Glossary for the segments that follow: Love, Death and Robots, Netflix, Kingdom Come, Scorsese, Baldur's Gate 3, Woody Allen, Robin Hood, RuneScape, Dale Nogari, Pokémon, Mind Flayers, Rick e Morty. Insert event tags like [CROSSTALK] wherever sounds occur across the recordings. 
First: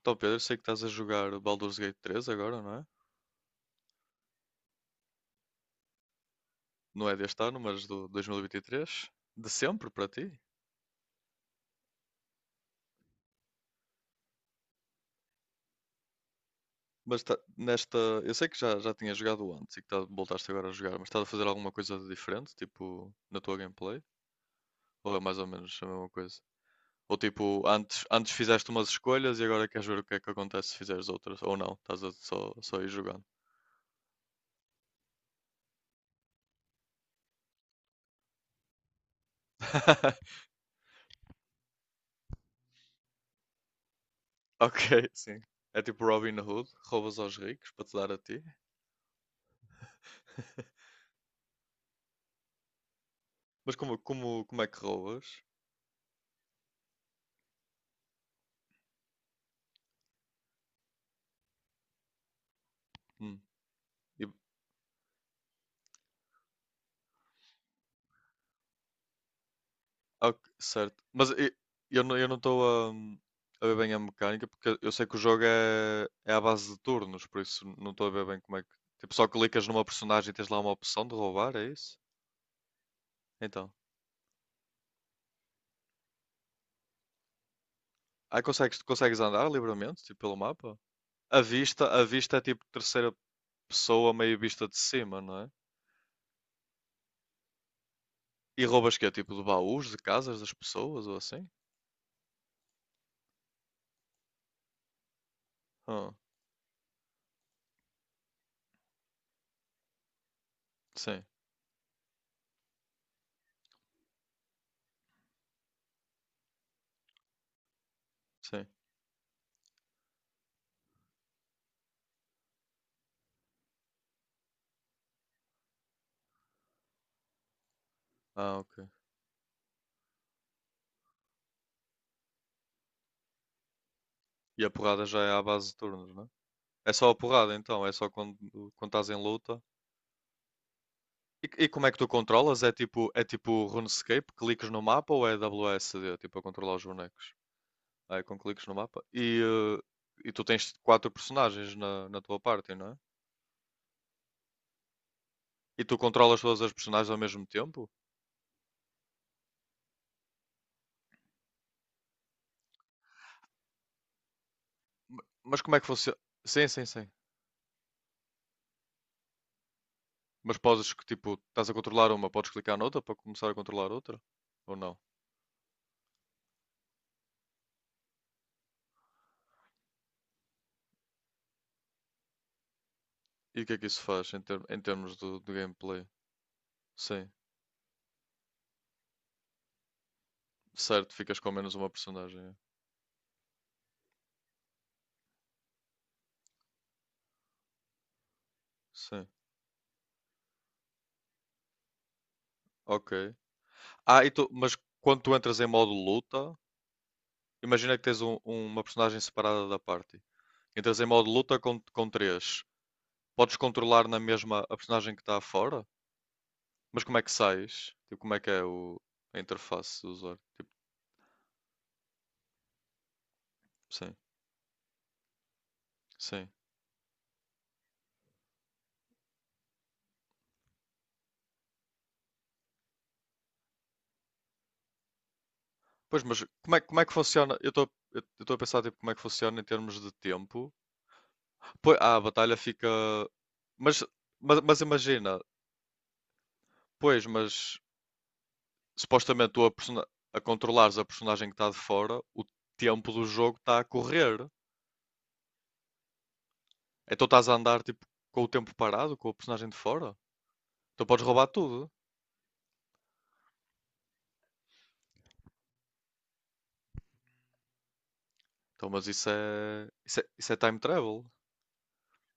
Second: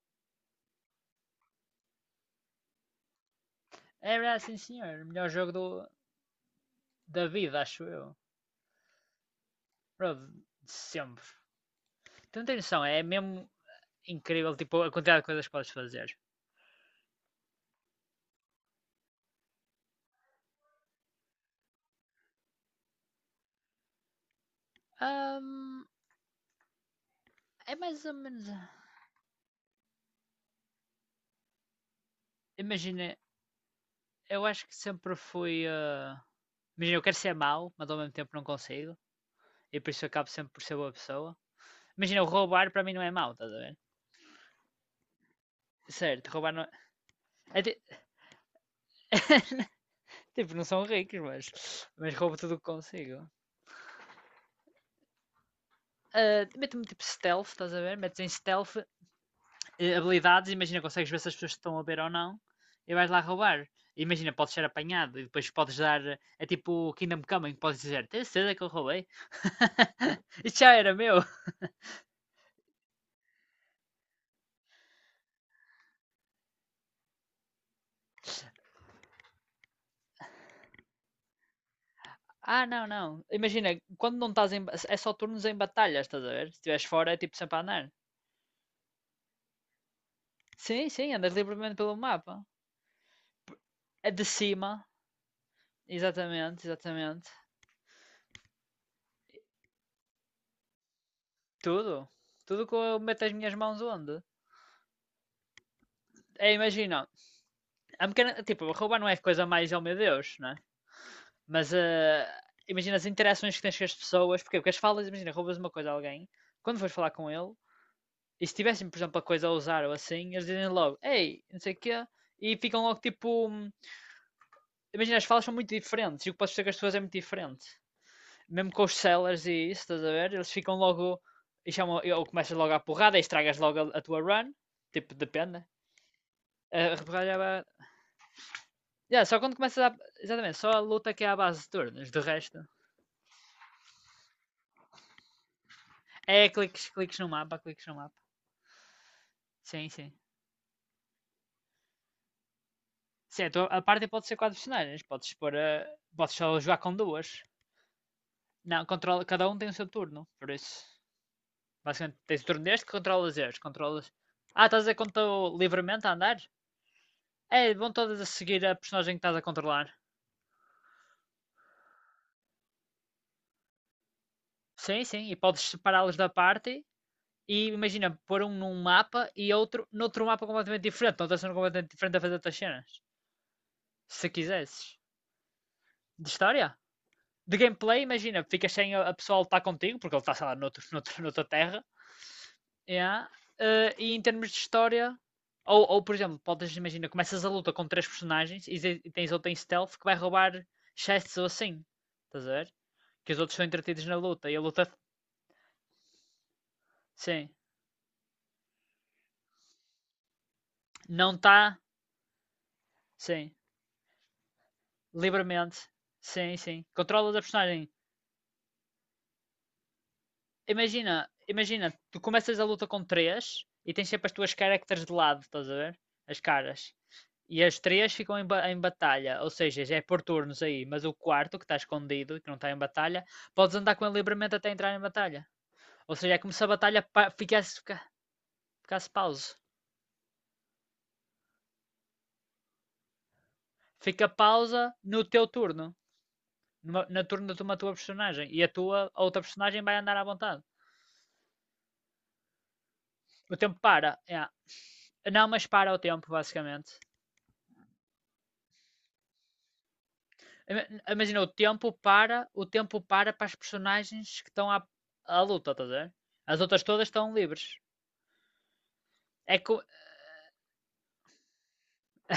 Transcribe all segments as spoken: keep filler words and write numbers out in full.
Então, Pedro, eu sei que estás a jogar o Baldur's Gate três agora, não é? Era, sim senhor. Melhor jogo do, Não é da deste ano, vida, mas acho do eu. dois mil e vinte e três. De sempre para Bro, ti. de sempre. Tu não tens noção, é mesmo incrível tipo, a quantidade de coisas que podes fazer. Mas tá- nesta. Eu sei que já, já tinha jogado antes e que tá- voltaste agora a jogar, mas estás a fazer alguma coisa de diferente, tipo, na tua gameplay? Ou é mais ou menos Ahm, a mesma coisa? Ou tipo, É antes, mais ou antes menos. fizeste umas escolhas e agora queres ver o que é que acontece se fizeres outras? Ou não, estás a só, só ir Imagina, jogando. eu acho que sempre fui. ah, Imagina, eu quero ser mau, mas ao mesmo tempo não consigo. E por isso eu acabo [LAUGHS] sempre por ser boa pessoa. Imagina, o roubar para mim não é mau, estás a ver? Ok, sim. É tipo Certo, Robin roubar não. Hood, roubas aos É é ricos ti- para te dar a ti. [LAUGHS] tipo, não são [LAUGHS] ricos, mas. Mas roubo tudo o que consigo. Mas como, como, como é que roubas? Ah, meto-me tipo stealth, estás a ver? Metes em stealth, eh, habilidades, imagina, consegues ver se as pessoas te estão a ver ou não e vais lá Hum. roubar. Imagina, podes ser apanhado e depois podes dar. eh, É tipo o Kingdom Come, em que podes dizer: tens certeza que eu roubei? [LAUGHS] Ok, Isto já era certo. meu. Mas e- eu, não- eu não estou a, a ver bem a mecânica, porque eu sei que o jogo é, é à base de turnos, por isso não estou a ver bem como é que. Tipo, só clicas numa personagem e tens lá uma opção de roubar, é isso? Ah, não, não. Então. Imagina, quando não estás em. É só turnos em batalha, estás a ver? Se estiveres fora, é tipo sempre a andar. Aí consegues, consegues andar livremente, tipo, pelo mapa? Sim, sim, andas A livremente vista, pelo a mapa. vista é tipo terceira É pessoa, de meio vista de cima, cima, não é? exatamente, exatamente. E roubas que é tipo de baús, de casas das pessoas ou assim? Tudo. Tudo que eu meto as minhas mãos onde. Ah, É, imagina, a mecânica, tipo, roubar não é coisa mais, oh meu Deus, né? sim, Mas eh, imagina as interações que tens com as pessoas, porquê? Porque as falas, imagina, roubas uma coisa a alguém, quando fores falar com ele, e se sim. tivessem, por exemplo, a coisa a usar ou assim, eles dizem logo, ei, não sei o quê, e ficam logo tipo. hum, Imagina, as falas são muito diferentes e o que podes dizer com as pessoas é muito diferente. Ah, Mesmo com ok. os sellers e isso, estás a ver? Eles ficam logo. E chamam, ou começas logo a porrada e estragas logo a, a tua run. E a porrada Tipo, já é à depende, né? base de turnos, não é? A É a só a porrada porrada é. então, é só quando, quando estás em Yeah, só quando luta. começas a. Exatamente, só a luta que é à base E, e de como é que tu turnos. De resto, controlas? É tipo, é tipo RuneScape, cliques no mapa ou é W S D tipo a é controlar os cliques, cliques no bonecos? mapa, cliques no mapa. Ah, é com cliques no mapa. E, Sim, sim. eh, e tu tens quatro personagens na, na tua party, não é? Certo, a parte pode ser quatro personagens. Podes pôr a... E tu Podes controlas só todas as jogar com personagens ao duas. mesmo tempo? Não, controla... cada um tem o seu turno. Por isso, basicamente, tens o turno deste que controlas este. Controlas... Ah, estás a dizer quando Ma- estou Mas como é que livremente a funciona? andar? Sim, sim, sim. É, vão todas a seguir a personagem que estás a controlar. Mas podes que tipo, estás a controlar uma, podes clicar noutra para começar a controlar outra? Ou não? Sim, sim. E podes separá-los da party. E imagina, pôr um num mapa e outro noutro mapa completamente diferente. Noutra cena completamente diferente a fazer outras cenas. E o que é que isso Se faz em, ter- em quisesses. termos do, do gameplay? De história? Sim, De gameplay, imagina, ficas sem a, a pessoa a lutar contigo, porque ele está, sei lá, noutro, [LAUGHS] certo, noutro, ficas noutra com menos terra. uma personagem. É. Yeah. Uh, e em termos de história, ou, ou por exemplo, podes imaginar, começas a luta com três personagens e, e Sim, tens outra em stealth que vai roubar chests ou assim. Estás a ver? ok. Que os outros são entretidos na Ah, e tu- luta. E a mas luta, quando tu entras em modo luta, sim, imagina que tens um- uma personagem separada da party. Entras em modo não luta com, está, com três. sim, Podes controlar na mesma a personagem que está fora? livremente. Sim, sim. Mas como é que Controlas a personagem. sais? Tipo, como é que é o, a interface do usuário? Tipo, Imagina, imagina, tu começas a luta com três e tens sim, sempre as tuas characters de lado, estás a ver? As sim. caras. E as três ficam em, ba- em batalha, ou seja, já é por turnos aí, mas o quarto, que está escondido, que não está em batalha, podes andar com ele livremente até entrar em batalha. Ou Pois, seja, é mas como se a como é, como é batalha que funciona? Eu ficasse, estou fica- eu estou a pensar tipo, ficasse como é que pausa. funciona em termos de tempo. Pois, ah, a batalha fica. Mas, Fica mas, mas pausa no imagina, teu turno, numa, na pois, turno de uma mas tua personagem, e a tua a outra supostamente tu a, personagem vai persona- andar à a vontade. controlares a personagem que está de fora, o tempo do O jogo tempo está a para, correr. yeah. Não, mas para o tempo, basicamente. Então estás a andar tipo com o tempo parado, com o personagem de fora. Então podes Imagina, o roubar tudo. tempo para, o tempo para para as personagens que estão à, à luta, estás a ver? As outras todas estão livres. Então, mas isso É que o. é, isso é, isso é time travel.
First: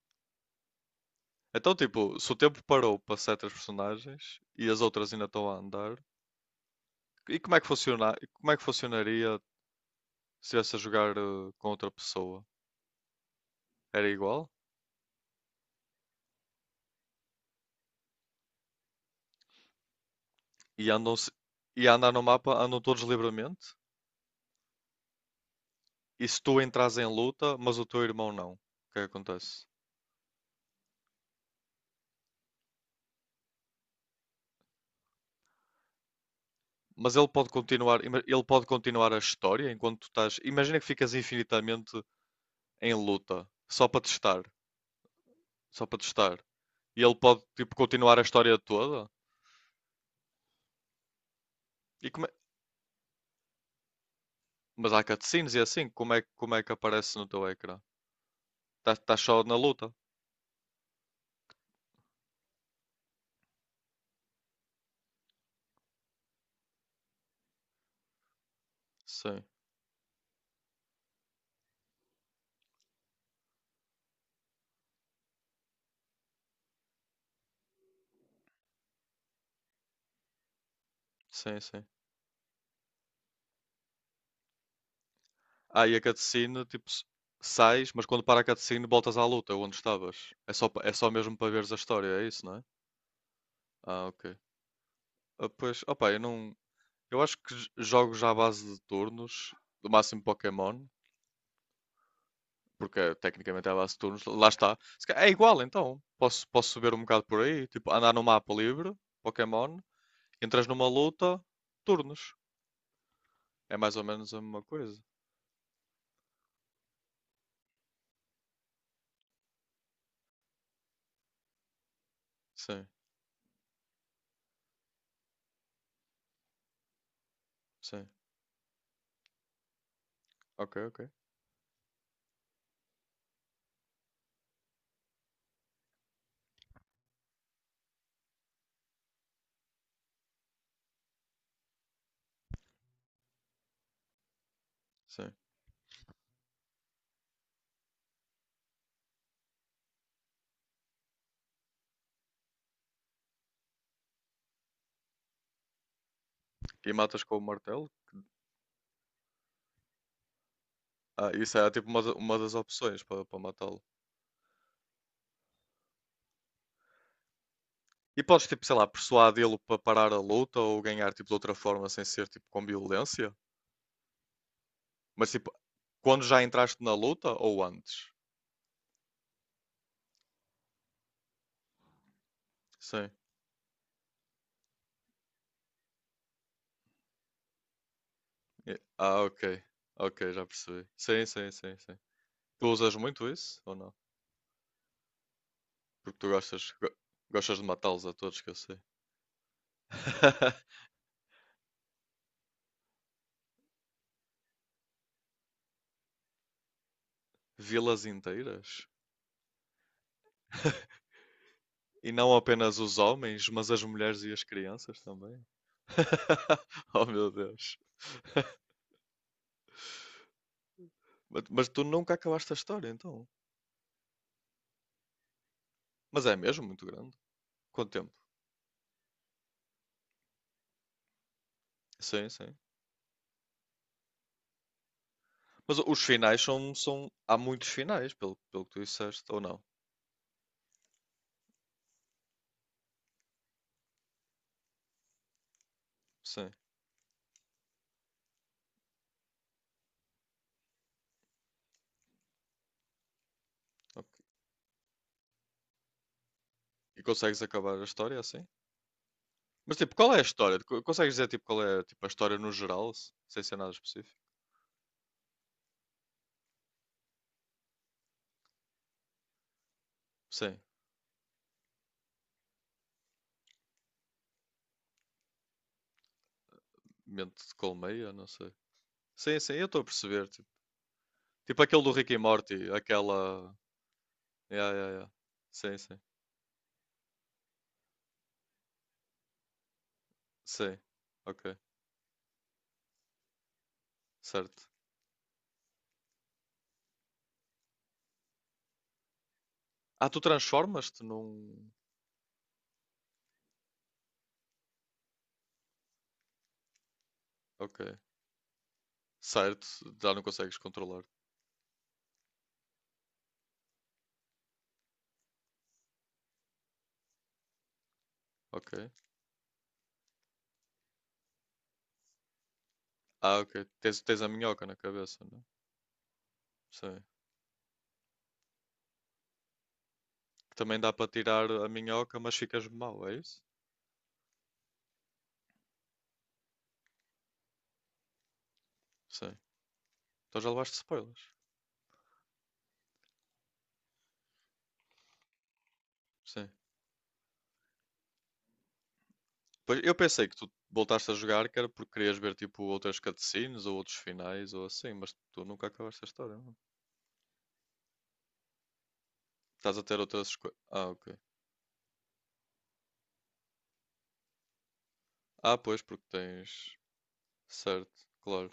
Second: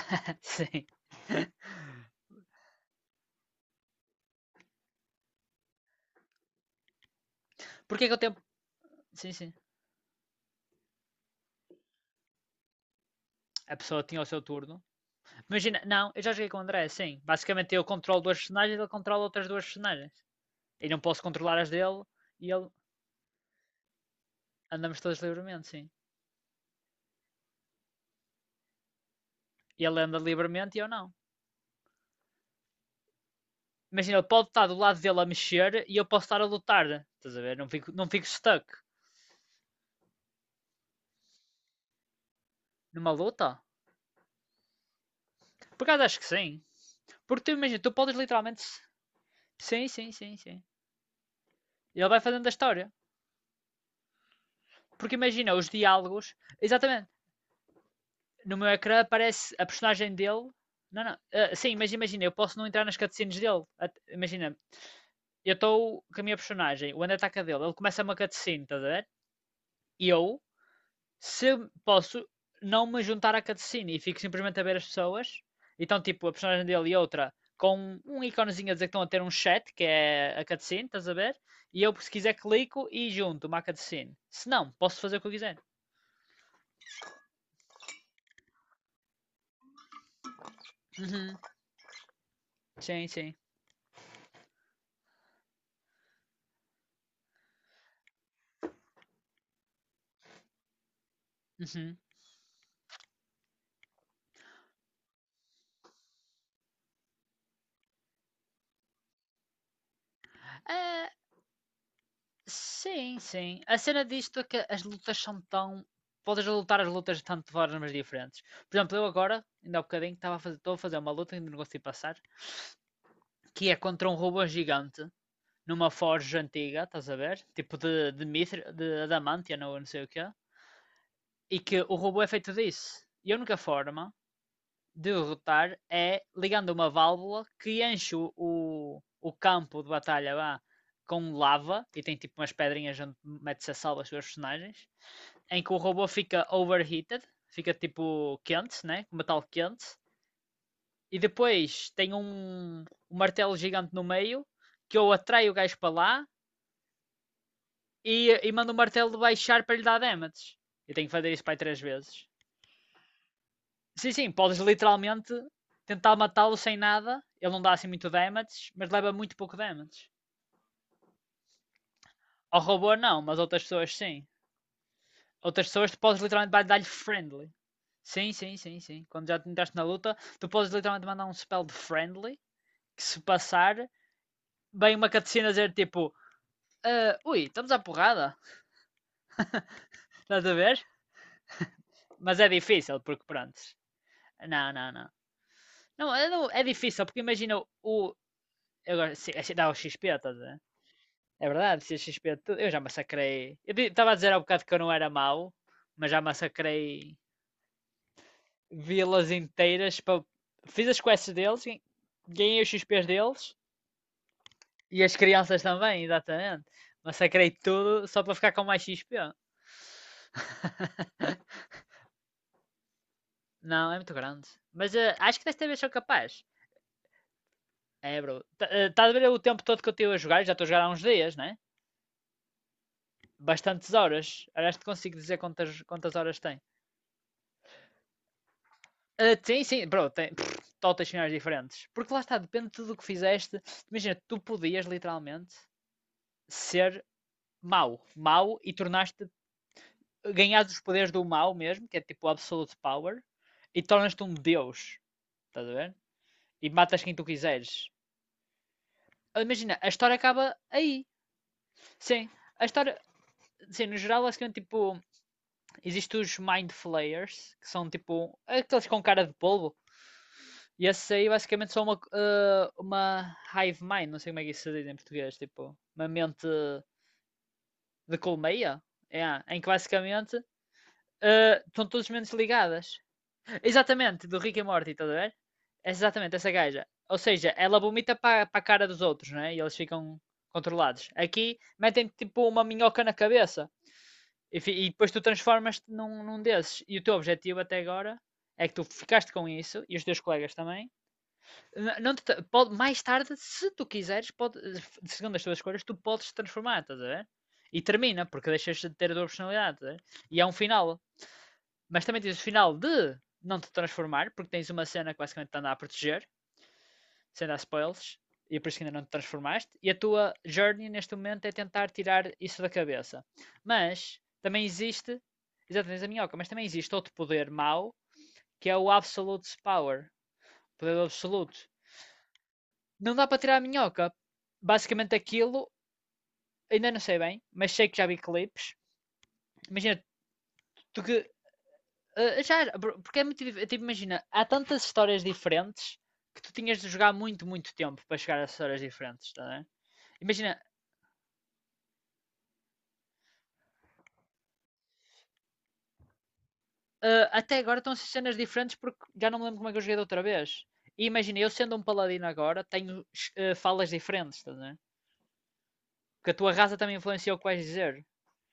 [LAUGHS] Sim. Então, tipo, se o tempo parou para certas personagens e as outras ainda estão a andar, e como é que Porque é funciona, que o e tempo. como é que Sim, funcionaria se sim. estivesse a jogar eh, com outra pessoa? A pessoa Era tinha o seu igual? turno. Imagina, não, eu já joguei com o André, sim. Basicamente eu controlo duas personagens, ele controla outras duas personagens. E E não andam, posso se- controlar as e a dele andar no mapa e ele. andam todos livremente? Andamos todos livremente, sim. E se tu entras em luta, mas o teu irmão não, o que é que acontece? E ele anda livremente e eu não. Imagina, ele pode estar do lado dele a mexer e eu posso estar a lutar. Mas ele Estás a pode ver? Não fico, continuar, Não ima- fico ele pode stuck continuar a história enquanto tu estás. Imagina que ficas infinitamente em numa luta, luta. só para testar, só Por para acaso acho que testar. sim. E ele pode Porque tu tipo imagina, tu podes continuar a história literalmente. toda. Sim, sim, sim, sim. E Ele vai como é- fazendo a história. mas há Porque cutscenes imagina, e os assim, como é, diálogos. como é que Exatamente. aparece no teu ecrã? No meu Estás ecrã tá só na aparece a luta? personagem dele. Não, não. Ah, sim, mas imagina, eu posso não entrar nas cutscenes dele. At- Imagina, eu estou com a minha personagem, o André ataca dele, ele começa uma cutscene, estás a ver? Sim, E eu se posso não me juntar à cutscene e fico simplesmente a ver as pessoas, então tipo a personagem dele e outra com um íconezinho a dizer que estão a ter um chat, que é a cutscene, estás a ver? sim, E sim. eu, se quiser, clico e junto uma cutscene. Se não, posso fazer o que eu quiser. Ah, e a cutscene, tipo, s- sais, mas quando para a cutscene voltas à luta, onde estavas. É só, pa- é só mesmo Uhum. para veres a história, é isso, não é? Sim, sim. Ah, ok. Ah, pois, opa, eu não. Eu acho que j- jogo já à base de turnos, do máximo Pokémon, Uhum. porque eh, tecnicamente é a base de turnos, lá está. Se ca- é igual então, posso, posso subir um bocado por aí, tipo, andar no mapa livre, Pokémon, entras numa Ah, luta, turnos. sim, sim. É A mais ou cena menos a disto é mesma que as coisa. lutas são tão. Podes lutar as lutas de tanto de formas diferentes. Por exemplo, eu agora, ainda há bocadinho, estava a fazer, estou a fazer uma luta que ainda não consegui passar, Sim, que é contra um robô gigante numa forja antiga, estás a ver? Tipo sim. de, de, mitri, de adamantia ou não sei o quê. Ok, ok. E que o robô é feito disso. E a única forma de derrotar é ligando uma válvula que enche o, o campo de batalha lá com lava e tem tipo umas pedrinhas onde mete-se a salva os seus personagens. Sim. Em que o robô fica overheated, fica tipo quente, né? Com metal quente. E depois tem um, um martelo gigante no meio que ou atrai o gajo para lá E matas com o martelo? e, e mando o martelo baixar para lhe dar damage. Eu tenho que Ah, fazer isso para isso aí é três tipo uma, da- vezes. uma das opções para para matá-lo. Sim, sim, podes literalmente tentar matá-lo sem nada. Ele não dá assim muito E podes, tipo, damage, sei lá, mas leva muito pouco persuadi-lo para damage. parar a luta ou ganhar, tipo, de outra forma sem ser, tipo, Ao com robô não, violência? mas outras pessoas sim. Mas tipo, Outras pessoas tu podes quando já literalmente entraste dar-lhe na luta friendly. ou antes? Sim, sim, sim, sim. Quando já te entraste na luta, tu podes literalmente mandar um spell de friendly, que Sim. se passar, vem uma cutscene a dizer tipo, ah, ui, estamos à porrada. E- Ah, ok. Ok, já Estás a ver? percebi. Sim, sim, sim, sim. Mas é Tu usas difícil, porque muito pronto. isso ou não? Não, não, não. Não, Porque tu é, não- é gostas, go- difícil, porque imagina gostas de matá-los a o. todos que eu sei. Agora, se, se dá o X P, estás a ver? [LAUGHS] É verdade, se é X P, tu- eu já massacrei. Eu estava a dizer há bocado que eu não era mau, mas já massacrei Vilas inteiras? vilas inteiras. Para... Fiz as [LAUGHS] quests deles, gan- E não ganhei os apenas x os XPs homens, deles mas as mulheres e as crianças e as também. crianças também, exatamente. [LAUGHS] Oh meu Massacrei Deus. tudo só para ficar com mais x XP. Mas, [LAUGHS] mas tu nunca acabaste a história, então. Não, é muito grande. Mas eh, acho que desta vez sou Mas é capaz. mesmo muito grande. Quanto tempo? É, bro. Tá- eh, Estás a ver o tempo todo que eu estive a jogar? Eu já estou a jogar há uns dias, né? Sim, sim. Bastantes horas. Aliás, te consigo dizer quantas, Mas os quantas finais horas tem. são, são... há muitos finais, pelo, pelo que tu disseste, Ah, ou não? sim, sim, bro, tem pff, totas finais diferentes. Porque lá está, depende de tudo o que fizeste. Imagina, tu podias literalmente Sim. ser mau, mau e tornaste, ganhaste os poderes do mau mesmo, que é tipo absolute power, e tornas-te Ok. um deus, estás a ver? E E matas quem tu consegues acabar a quiseres. história é assim? Mas Imagina, a tipo, qual história é a acaba história? Co- aí. Consegues dizer tipo qual é tipo, a Sim, história no a geral, história, se- sem ser nada sim, no específico? geral, basicamente, tipo, existem os Mind Flayers, que são tipo aqueles com cara de polvo. Sim. E esses aí basicamente são uma, eh, uma hive mind, não sei como é que isso se diz em português, tipo, uma mente Mente de colmeia, de não sei. colmeia, é, Sim, sim, em eu que estou a perceber. basicamente Tipo, tipo eh, aquele estão do todas as Rick e mentes Morty, ligadas. aquela. Exatamente, do Rick e Yeah, yeah, Morty, estás yeah. a ver? Sim, É sim. exatamente, essa gaja. Ou seja, ela vomita para a cara dos outros, né? E eles ficam Sim. controlados. Ok. Aqui metem tipo uma minhoca na cabeça Certo. enfim, e depois tu transformas-te num, num desses. E o teu objetivo até agora é que tu ficaste com isso e os Ah, teus tu colegas também. transformas-te num. Não te pode, mais tarde, se tu quiseres, pode, segundo as tuas escolhas, tu podes te transformar, estás a ver? E Ok. termina, porque deixas de ter a tua Certo. personalidade, estás a ver? Já não E há um consegues final. controlar. Mas também tens o final de não te transformar, porque tens uma cena que basicamente te anda a proteger sem dar spoilers, e é por isso que Ok. ainda não te transformaste, e a tua journey neste momento é tentar tirar isso da cabeça. Ah, ok. Tens, Mas tens a também minhoca na existe, cabeça, não? É? exatamente a minhoca, mas também existe Sim. outro poder mau, que é o Absolute Power, Que também dá poder para tirar absoluto. a minhoca, mas ficas mau, Não é dá para isso? tirar a minhoca. Basicamente aquilo, ainda não sei bem, mas sei que já vi clipes. Sim. Imagina, Então já levaste tu spoilers. que. Eh, já, porque é muito dif- tipo, imagina, há tantas histórias diferentes que Sim. tu tinhas de jogar muito, muito tempo para chegar a histórias diferentes, tá, a. Pois, eu pensei que tu Imagina, voltaste a jogar que era porque querias ver tipo outras cutscenes ou outros finais ou assim, mas tu nunca acabaste a história. Não? ah, até agora estão a ser cenas diferentes porque já não me lembro como é Estás que eu a joguei ter da outra outras coisas. vez. Ah, ok. E imagina, eu sendo um paladino agora, tenho eh, falas diferentes, estás a. Ah, pois, porque Porque a tua tens. raça também influencia o que vais Certo, dizer. claro.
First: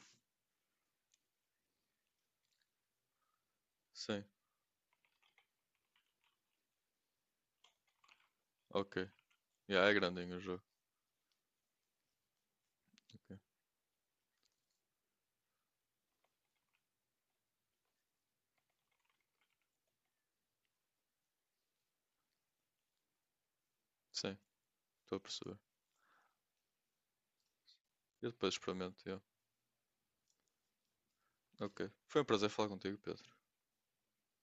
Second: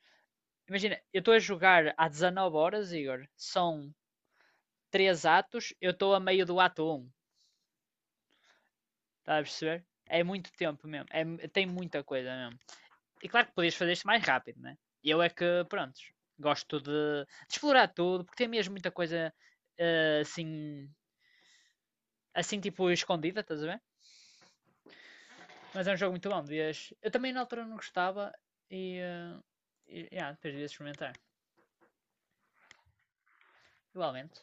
Imagina, eu estou a jogar há dezanove horas, Igor. São Sim, três atos, eu estou a meio do ato um. ok. Estás a perceber? Yeah, é É grandinho o muito jogo. tempo mesmo. É, tem muita coisa mesmo. E Ok. claro que podias fazer isto mais rápido, né? Eu é que, prontos, gosto de, de explorar tudo, porque tem mesmo muita coisa eh, assim, assim tipo escondida, estás a ver? Sim, estou a perceber. Mas é um jogo muito bom. Devias... Eu também na altura não Eu gostava depois e. experimento. Yeah. eh, E yeah, depois devias experimentar. Ok. Foi um prazer falar contigo, Pedro. Igualmente.